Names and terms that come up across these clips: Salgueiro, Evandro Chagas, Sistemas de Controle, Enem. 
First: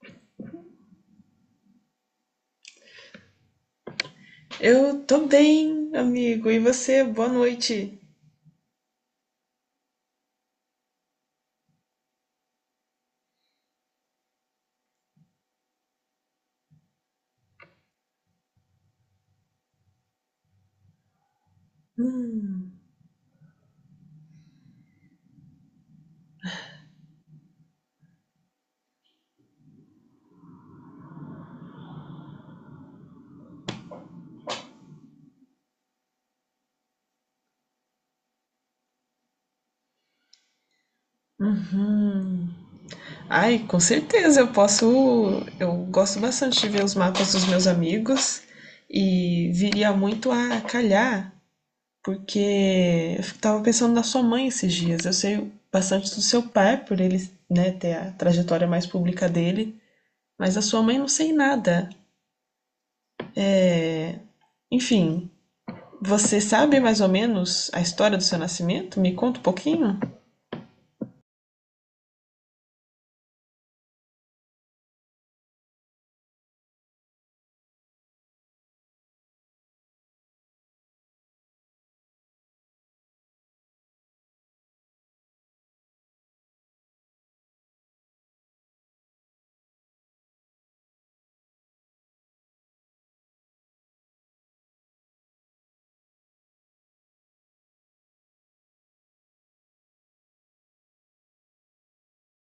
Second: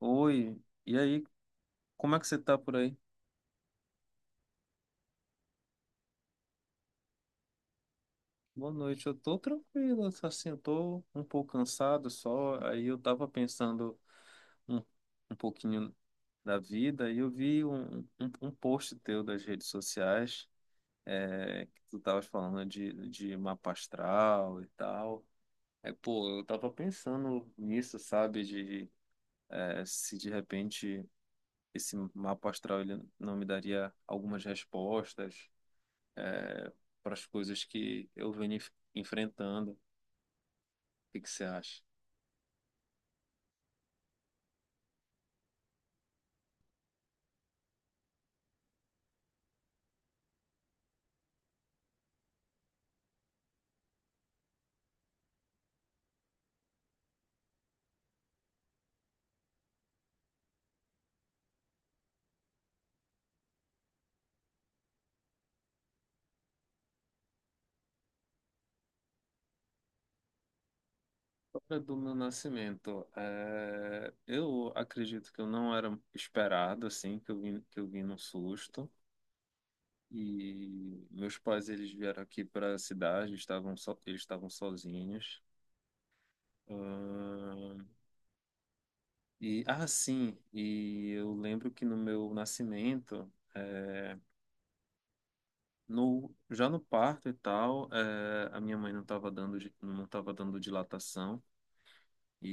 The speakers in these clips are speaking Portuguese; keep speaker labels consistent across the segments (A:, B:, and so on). A: Oi, e aí, como é que você tá por aí?
B: Eu tô bem, amigo. E você? Boa noite.
A: Boa noite, eu tô tranquilo, assim, eu tô um pouco cansado só. Aí eu tava pensando um, um pouquinho da vida, e eu vi um post teu das redes sociais, é, que tu tava falando
B: Hum.
A: de mapa astral e tal. É, pô, eu tava pensando nisso, sabe, de é, se de repente esse mapa astral ele não me daria algumas respostas eh, para as coisas que eu venho enfrentando. O que que você acha?
B: Uhum. Ai, com certeza eu posso. Eu gosto bastante de ver os mapas dos meus amigos e viria muito a calhar, porque eu tava pensando na sua mãe esses dias. Eu sei bastante do seu pai, por ele, né, ter a trajetória mais pública dele, mas da sua mãe não sei nada. É, enfim, você sabe mais ou menos a história do seu nascimento? Me conta um pouquinho.
A: Sobre do meu nascimento, é, eu acredito que eu não era esperado, assim, que eu vim num susto. E meus pais, eles vieram aqui para a cidade, eles estavam sozinhos. Ahn, e, ah, sim, e eu lembro que no meu nascimento, é, no, já no parto e tal, é, a minha mãe não estava dando dilatação. E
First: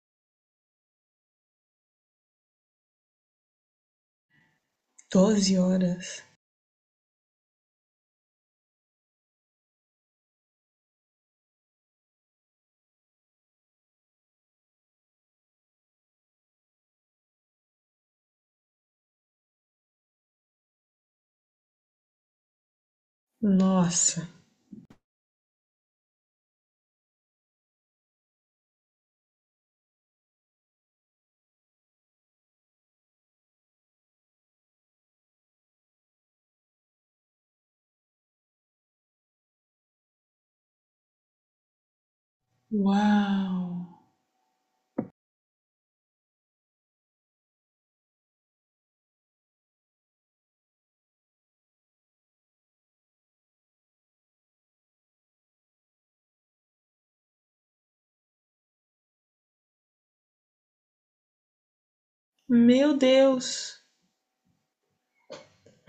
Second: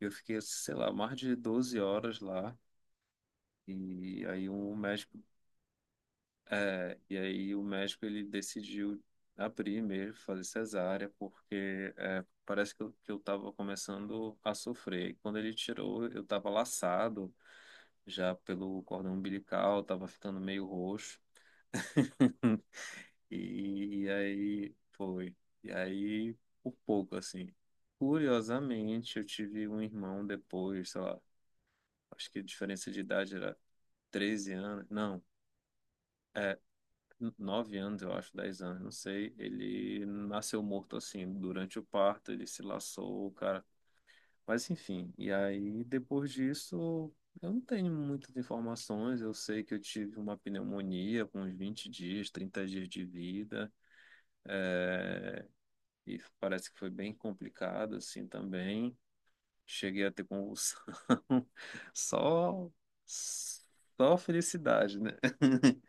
A: eu fiquei, sei lá, mais de 12 horas lá. E aí um médico,
B: 12 horas.
A: é, e aí o médico ele decidiu abrir mesmo, fazer cesárea, porque é, parece que eu tava começando a sofrer. E quando ele tirou, eu tava laçado já pelo cordão umbilical, tava ficando meio roxo. E, e
B: Nossa.
A: aí foi. E aí, por pouco, assim. Curiosamente, eu tive um irmão depois, sei lá, acho que a diferença de idade era 13 anos, não, 9 anos, eu acho, 10 anos, não sei. Ele nasceu morto assim, durante o parto, ele se laçou, o cara.
B: Uau.
A: Mas enfim, e aí depois disso, eu não tenho muitas informações. Eu sei que eu tive uma pneumonia com uns 20 dias, 30 dias de vida, e parece que foi bem complicado assim também. Cheguei a ter convulsão, só,
B: Meu Deus.
A: só felicidade, né?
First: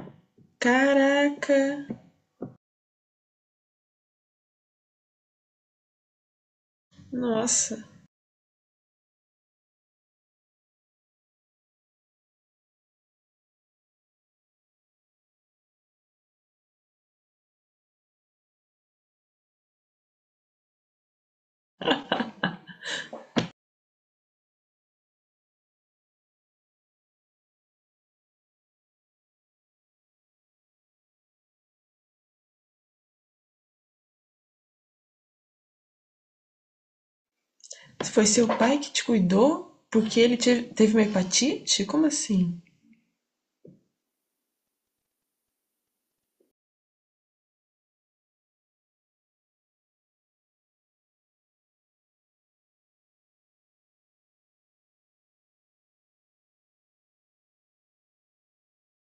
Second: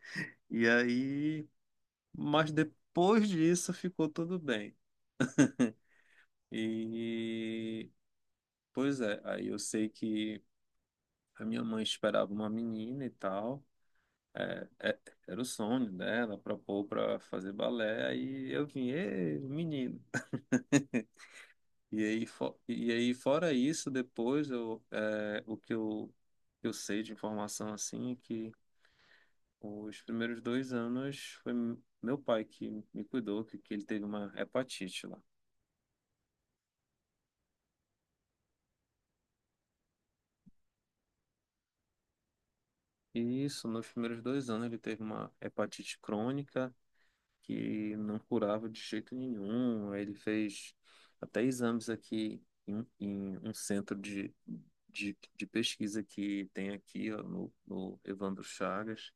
A: E aí,
B: Caraca.
A: mas depois disso ficou tudo bem.
B: Nossa.
A: E pois é, aí eu sei que a minha mãe esperava uma menina e tal. É, é, era o sonho dela, propôs para fazer balé, aí eu vim, ê, menino. E aí, e aí, fora isso, depois eu, é, o que eu sei de informação assim é que os primeiros 2 anos foi meu pai que me cuidou, que ele teve uma hepatite lá.
B: Foi seu pai que te cuidou? Porque ele teve uma hepatite? Como assim?
A: Isso, nos primeiros 2 anos ele teve uma hepatite crônica que não curava de jeito nenhum. Aí ele fez até exames aqui um em um centro de pesquisa que tem aqui ó, no Evandro Chagas.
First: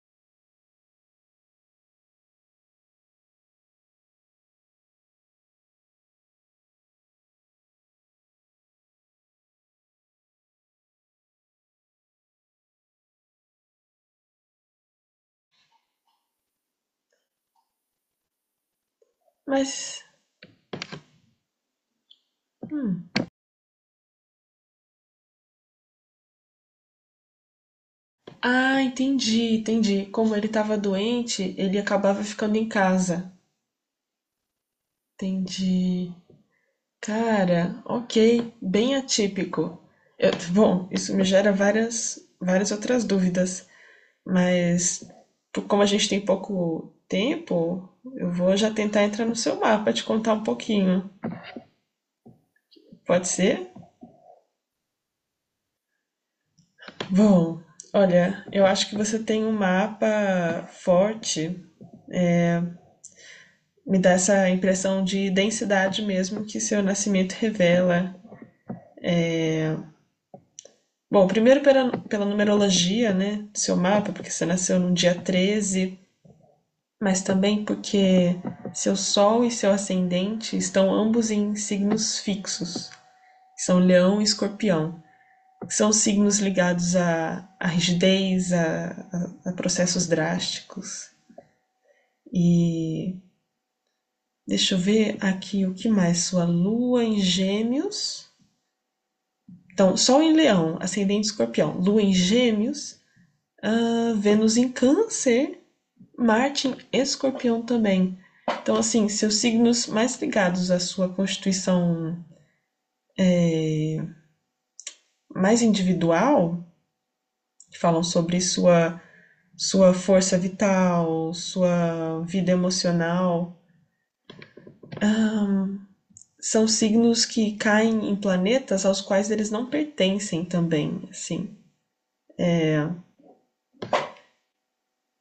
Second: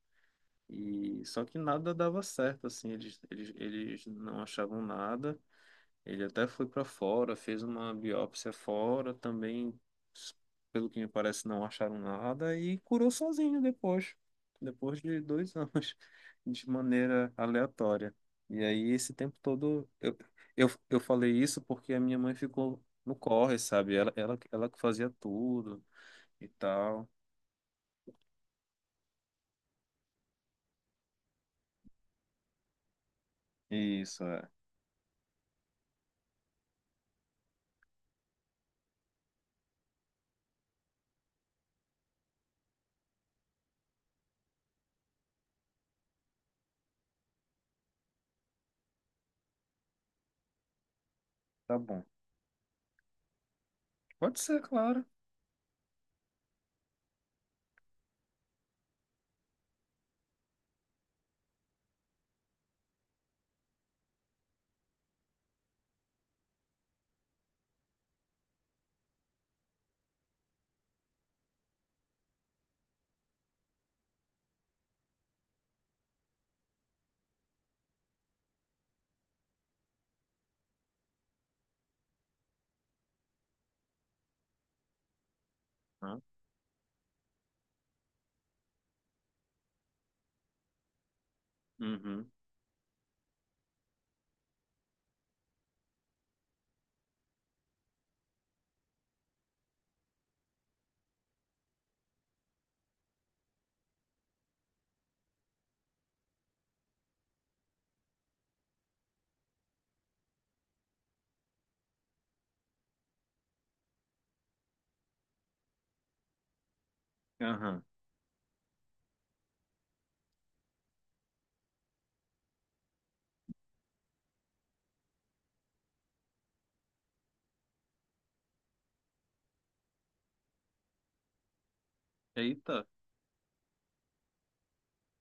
A: E só que nada dava certo, assim, eles não achavam nada. Ele até foi para fora, fez uma biópsia fora também, pelo que me parece, não acharam nada e curou sozinho depois, depois de 2 anos, de maneira aleatória. E aí, esse tempo todo,
B: Mas.
A: eu falei isso porque a minha mãe ficou
B: Hum.
A: no corre, sabe? Ela que fazia tudo e tal.
B: Ah, entendi, entendi. Como ele tava doente, ele acabava ficando em casa.
A: Isso, é.
B: Entendi. Cara, ok. Bem atípico. Bom, isso me gera várias outras dúvidas. Mas, como a gente tem pouco tempo, eu vou já tentar entrar no seu mapa, te contar um pouquinho.
A: Tá bom.
B: Pode ser?
A: Pode ser, claro.
B: Bom, olha, eu acho que você tem um mapa forte. Me dá essa impressão de densidade mesmo que seu nascimento revela. Bom, primeiro pela numerologia, né, do seu mapa, porque você nasceu no dia 13, mas também porque seu Sol e seu ascendente estão ambos em signos fixos, são Leão e Escorpião. São
A: Ah,
B: signos ligados à rigidez, a processos drásticos.
A: uhum.
B: E deixa eu ver aqui o que mais. Sua lua em gêmeos. Então, Sol em Leão, Ascendente Escorpião, Lua em Gêmeos, ah, Vênus em Câncer, Marte em Escorpião também. Então, assim, seus signos mais ligados à sua constituição mais individual, que
A: Aham.
B: falam sobre sua força vital, sua vida emocional, Ah, são signos que caem em planetas aos quais eles não pertencem também, assim.
A: Eita,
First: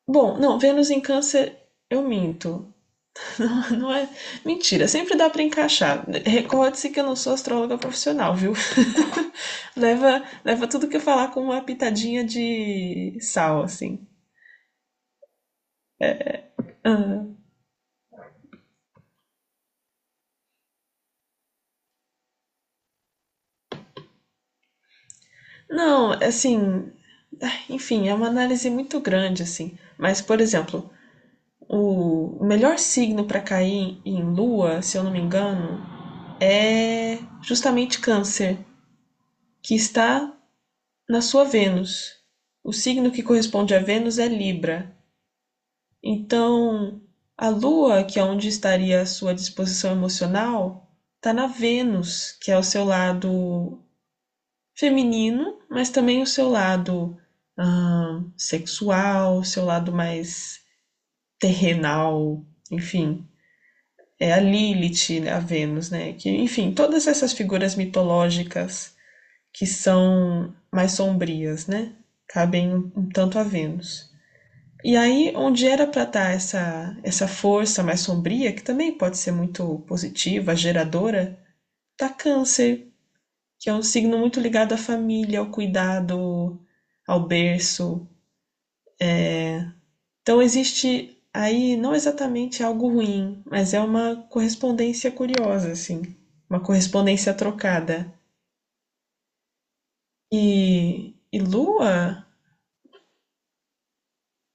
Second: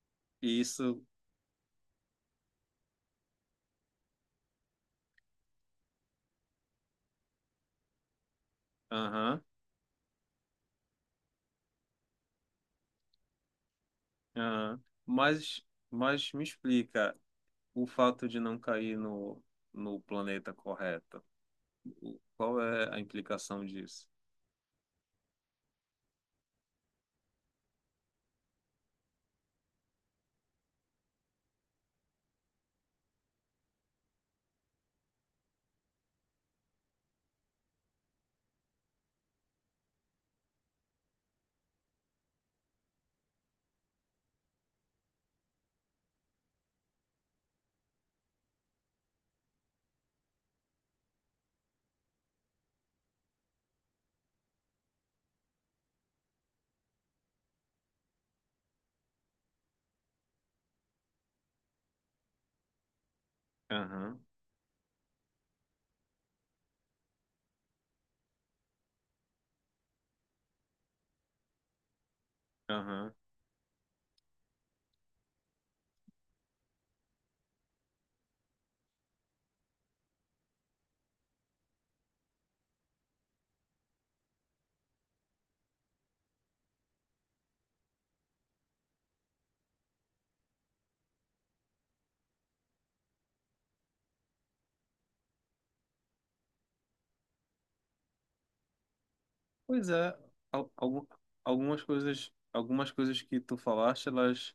B: Bom, não, Vênus
A: isso.
B: em Câncer, eu minto. Não, não é. Mentira, sempre dá para encaixar. Recorde-se que eu não sou astróloga profissional, viu?
A: Aham.
B: leva, leva tudo que eu falar com uma pitadinha de sal, assim.
A: Ah, mas, mas me explica
B: Ah,
A: o fato de não cair no planeta correto. O- qual é a implicação disso?
B: não, assim. Enfim, é uma análise muito grande, assim. Mas, por exemplo, o melhor signo para cair em lua, se eu não me engano, é justamente Câncer, que está na sua Vênus. O signo que corresponde a Vênus é Libra. Então, a lua, que é onde estaria a sua disposição emocional, está na Vênus, que é o seu lado feminino, mas também o seu lado ah, sexual, o seu lado mais terrenal, enfim.
A: Aham,
B: É a Lilith, né, a Vênus, né? Que, enfim, todas essas figuras mitológicas que são mais sombrias, né? Cabem um
A: aham.
B: tanto a Vênus. E aí, onde era para estar essa força mais sombria, que também pode ser muito positiva, geradora, tá Câncer, que é um signo muito ligado à família, ao cuidado, ao berço. Então existe aí não exatamente algo ruim, mas é uma correspondência curiosa, assim. Uma correspondência trocada.
A: Pois é, al- algu-
B: E Lua?
A: algumas coisas que tu falaste, elas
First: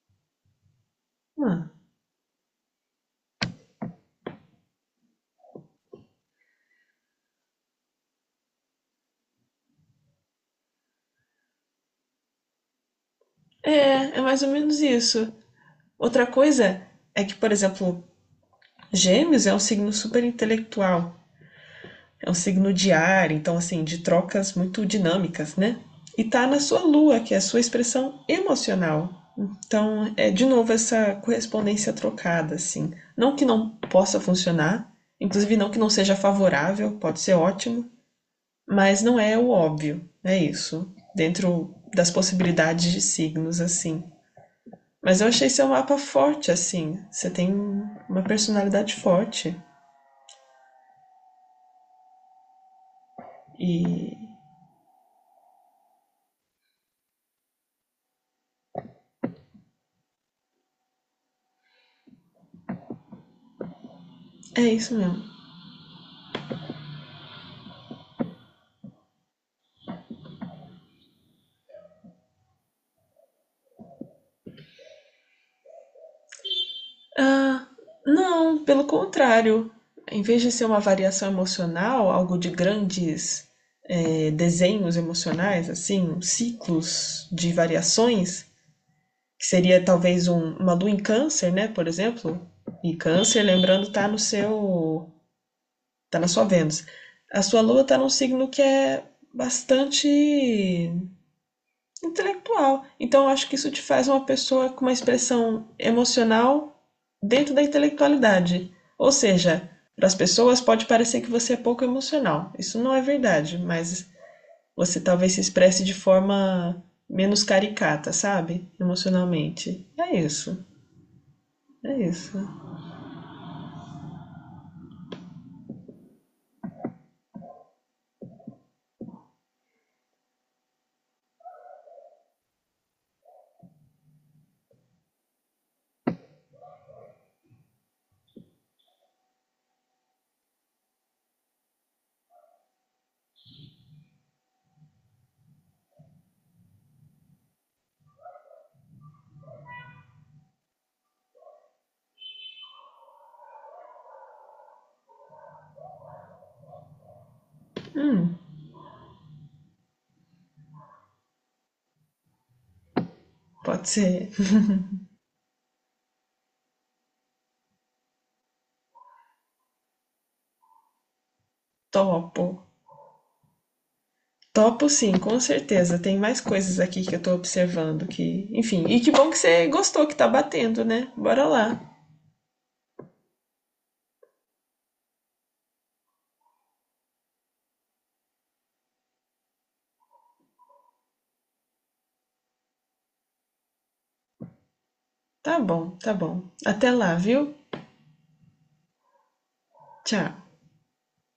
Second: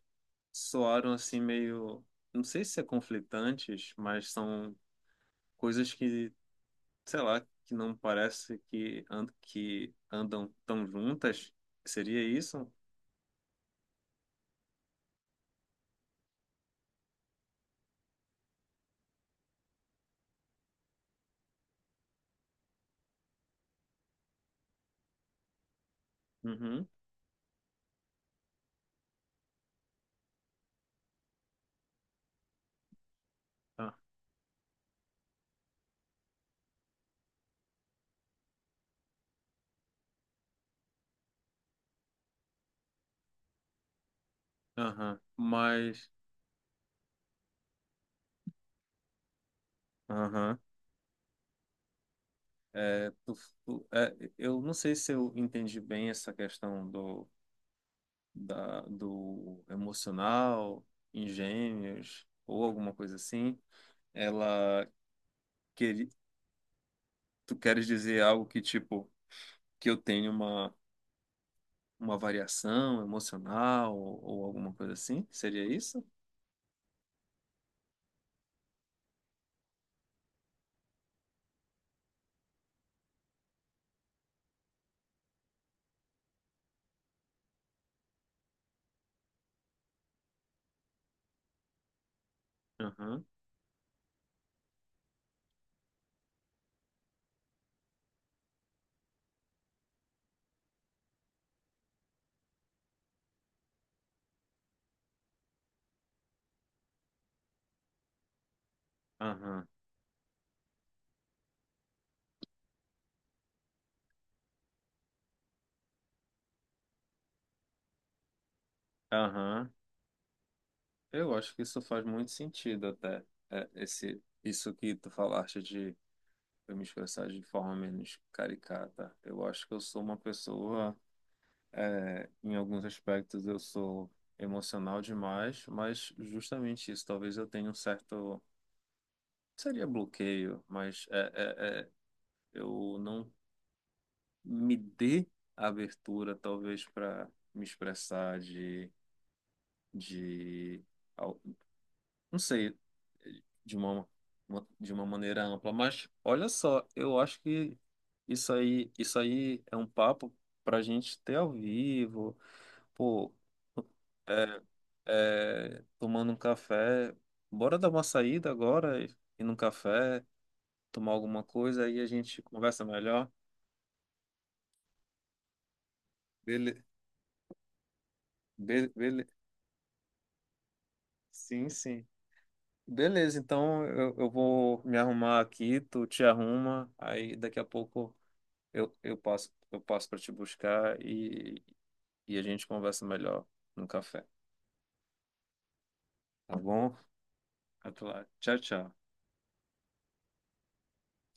A: soaram assim
B: Hum,
A: meio, não sei se é conflitantes, mas são coisas que, sei lá, que não parece que andam tão juntas. Seria isso?
B: é mais ou menos isso. Outra coisa é que, por exemplo, Gêmeos é um signo super intelectual. É um signo de ar, então, assim, de trocas muito dinâmicas, né? E tá na sua
A: Uhum.
B: lua, que é a sua expressão emocional. Então, é de novo essa correspondência trocada, assim. Não que não
A: Ah,
B: possa funcionar, inclusive não que não seja favorável, pode ser ótimo, mas não é o óbvio, é isso, dentro das possibilidades de signos, assim.
A: aham.
B: Mas eu achei seu mapa
A: Mas
B: forte, assim. Você tem uma personalidade forte.
A: aham. É,
B: E
A: é, eu não sei se eu entendi bem essa questão do, do emocional, engenhos ou alguma coisa assim.
B: é
A: Ela
B: isso mesmo.
A: quer, tu queres dizer algo que tipo que eu tenho uma variação emocional ou alguma coisa assim? Seria isso?
B: Ah, não, pelo contrário. Em vez de ser uma variação emocional, algo de grandes desenhos emocionais, assim, ciclos de variações, que seria talvez uma lua em câncer, né, por exemplo. E
A: Aham,
B: câncer, lembrando, está no seu, tá na sua Vênus. A sua lua está num signo que é bastante intelectual. Então, eu acho que isso te faz uma pessoa com uma expressão emocional dentro da intelectualidade. Ou
A: aham,
B: seja, para as pessoas pode parecer que você é pouco emocional. Isso não é verdade, mas você talvez se expresse de forma menos caricata, sabe?
A: aham.
B: Emocionalmente. É isso.
A: Eu acho que isso
B: É
A: faz muito
B: isso.
A: sentido até, é, esse, isso que tu falaste de eu me expressar de forma menos caricata. Eu acho que eu sou uma pessoa, é, em alguns aspectos, eu sou emocional demais, mas justamente isso, talvez eu tenha um certo, seria bloqueio, mas é, eu não me dê abertura, talvez, para me expressar de al- não sei, de uma, de uma maneira ampla. Mas olha só, eu acho que
B: Hum,
A: isso aí é um papo pra gente ter ao vivo, pô,
B: Pode ser.
A: é, tomando um café. Bora dar uma saída agora, ir num café, tomar alguma coisa, aí a gente
B: Topo.
A: conversa melhor.
B: Topo sim, com certeza. Tem mais coisas
A: Bele,
B: aqui que eu tô observando que, enfim, e que
A: bele,
B: bom que você gostou que tá batendo, né? Bora
A: sim,
B: lá.
A: sim. Beleza, então eu vou me arrumar aqui, tu te arruma, aí daqui a pouco eu passo para te buscar e a gente conversa melhor no café,
B: Tá bom, tá bom.
A: tá
B: Até
A: bom?
B: lá, viu?
A: Até lá. Tchau, tchau.
B: Tchau.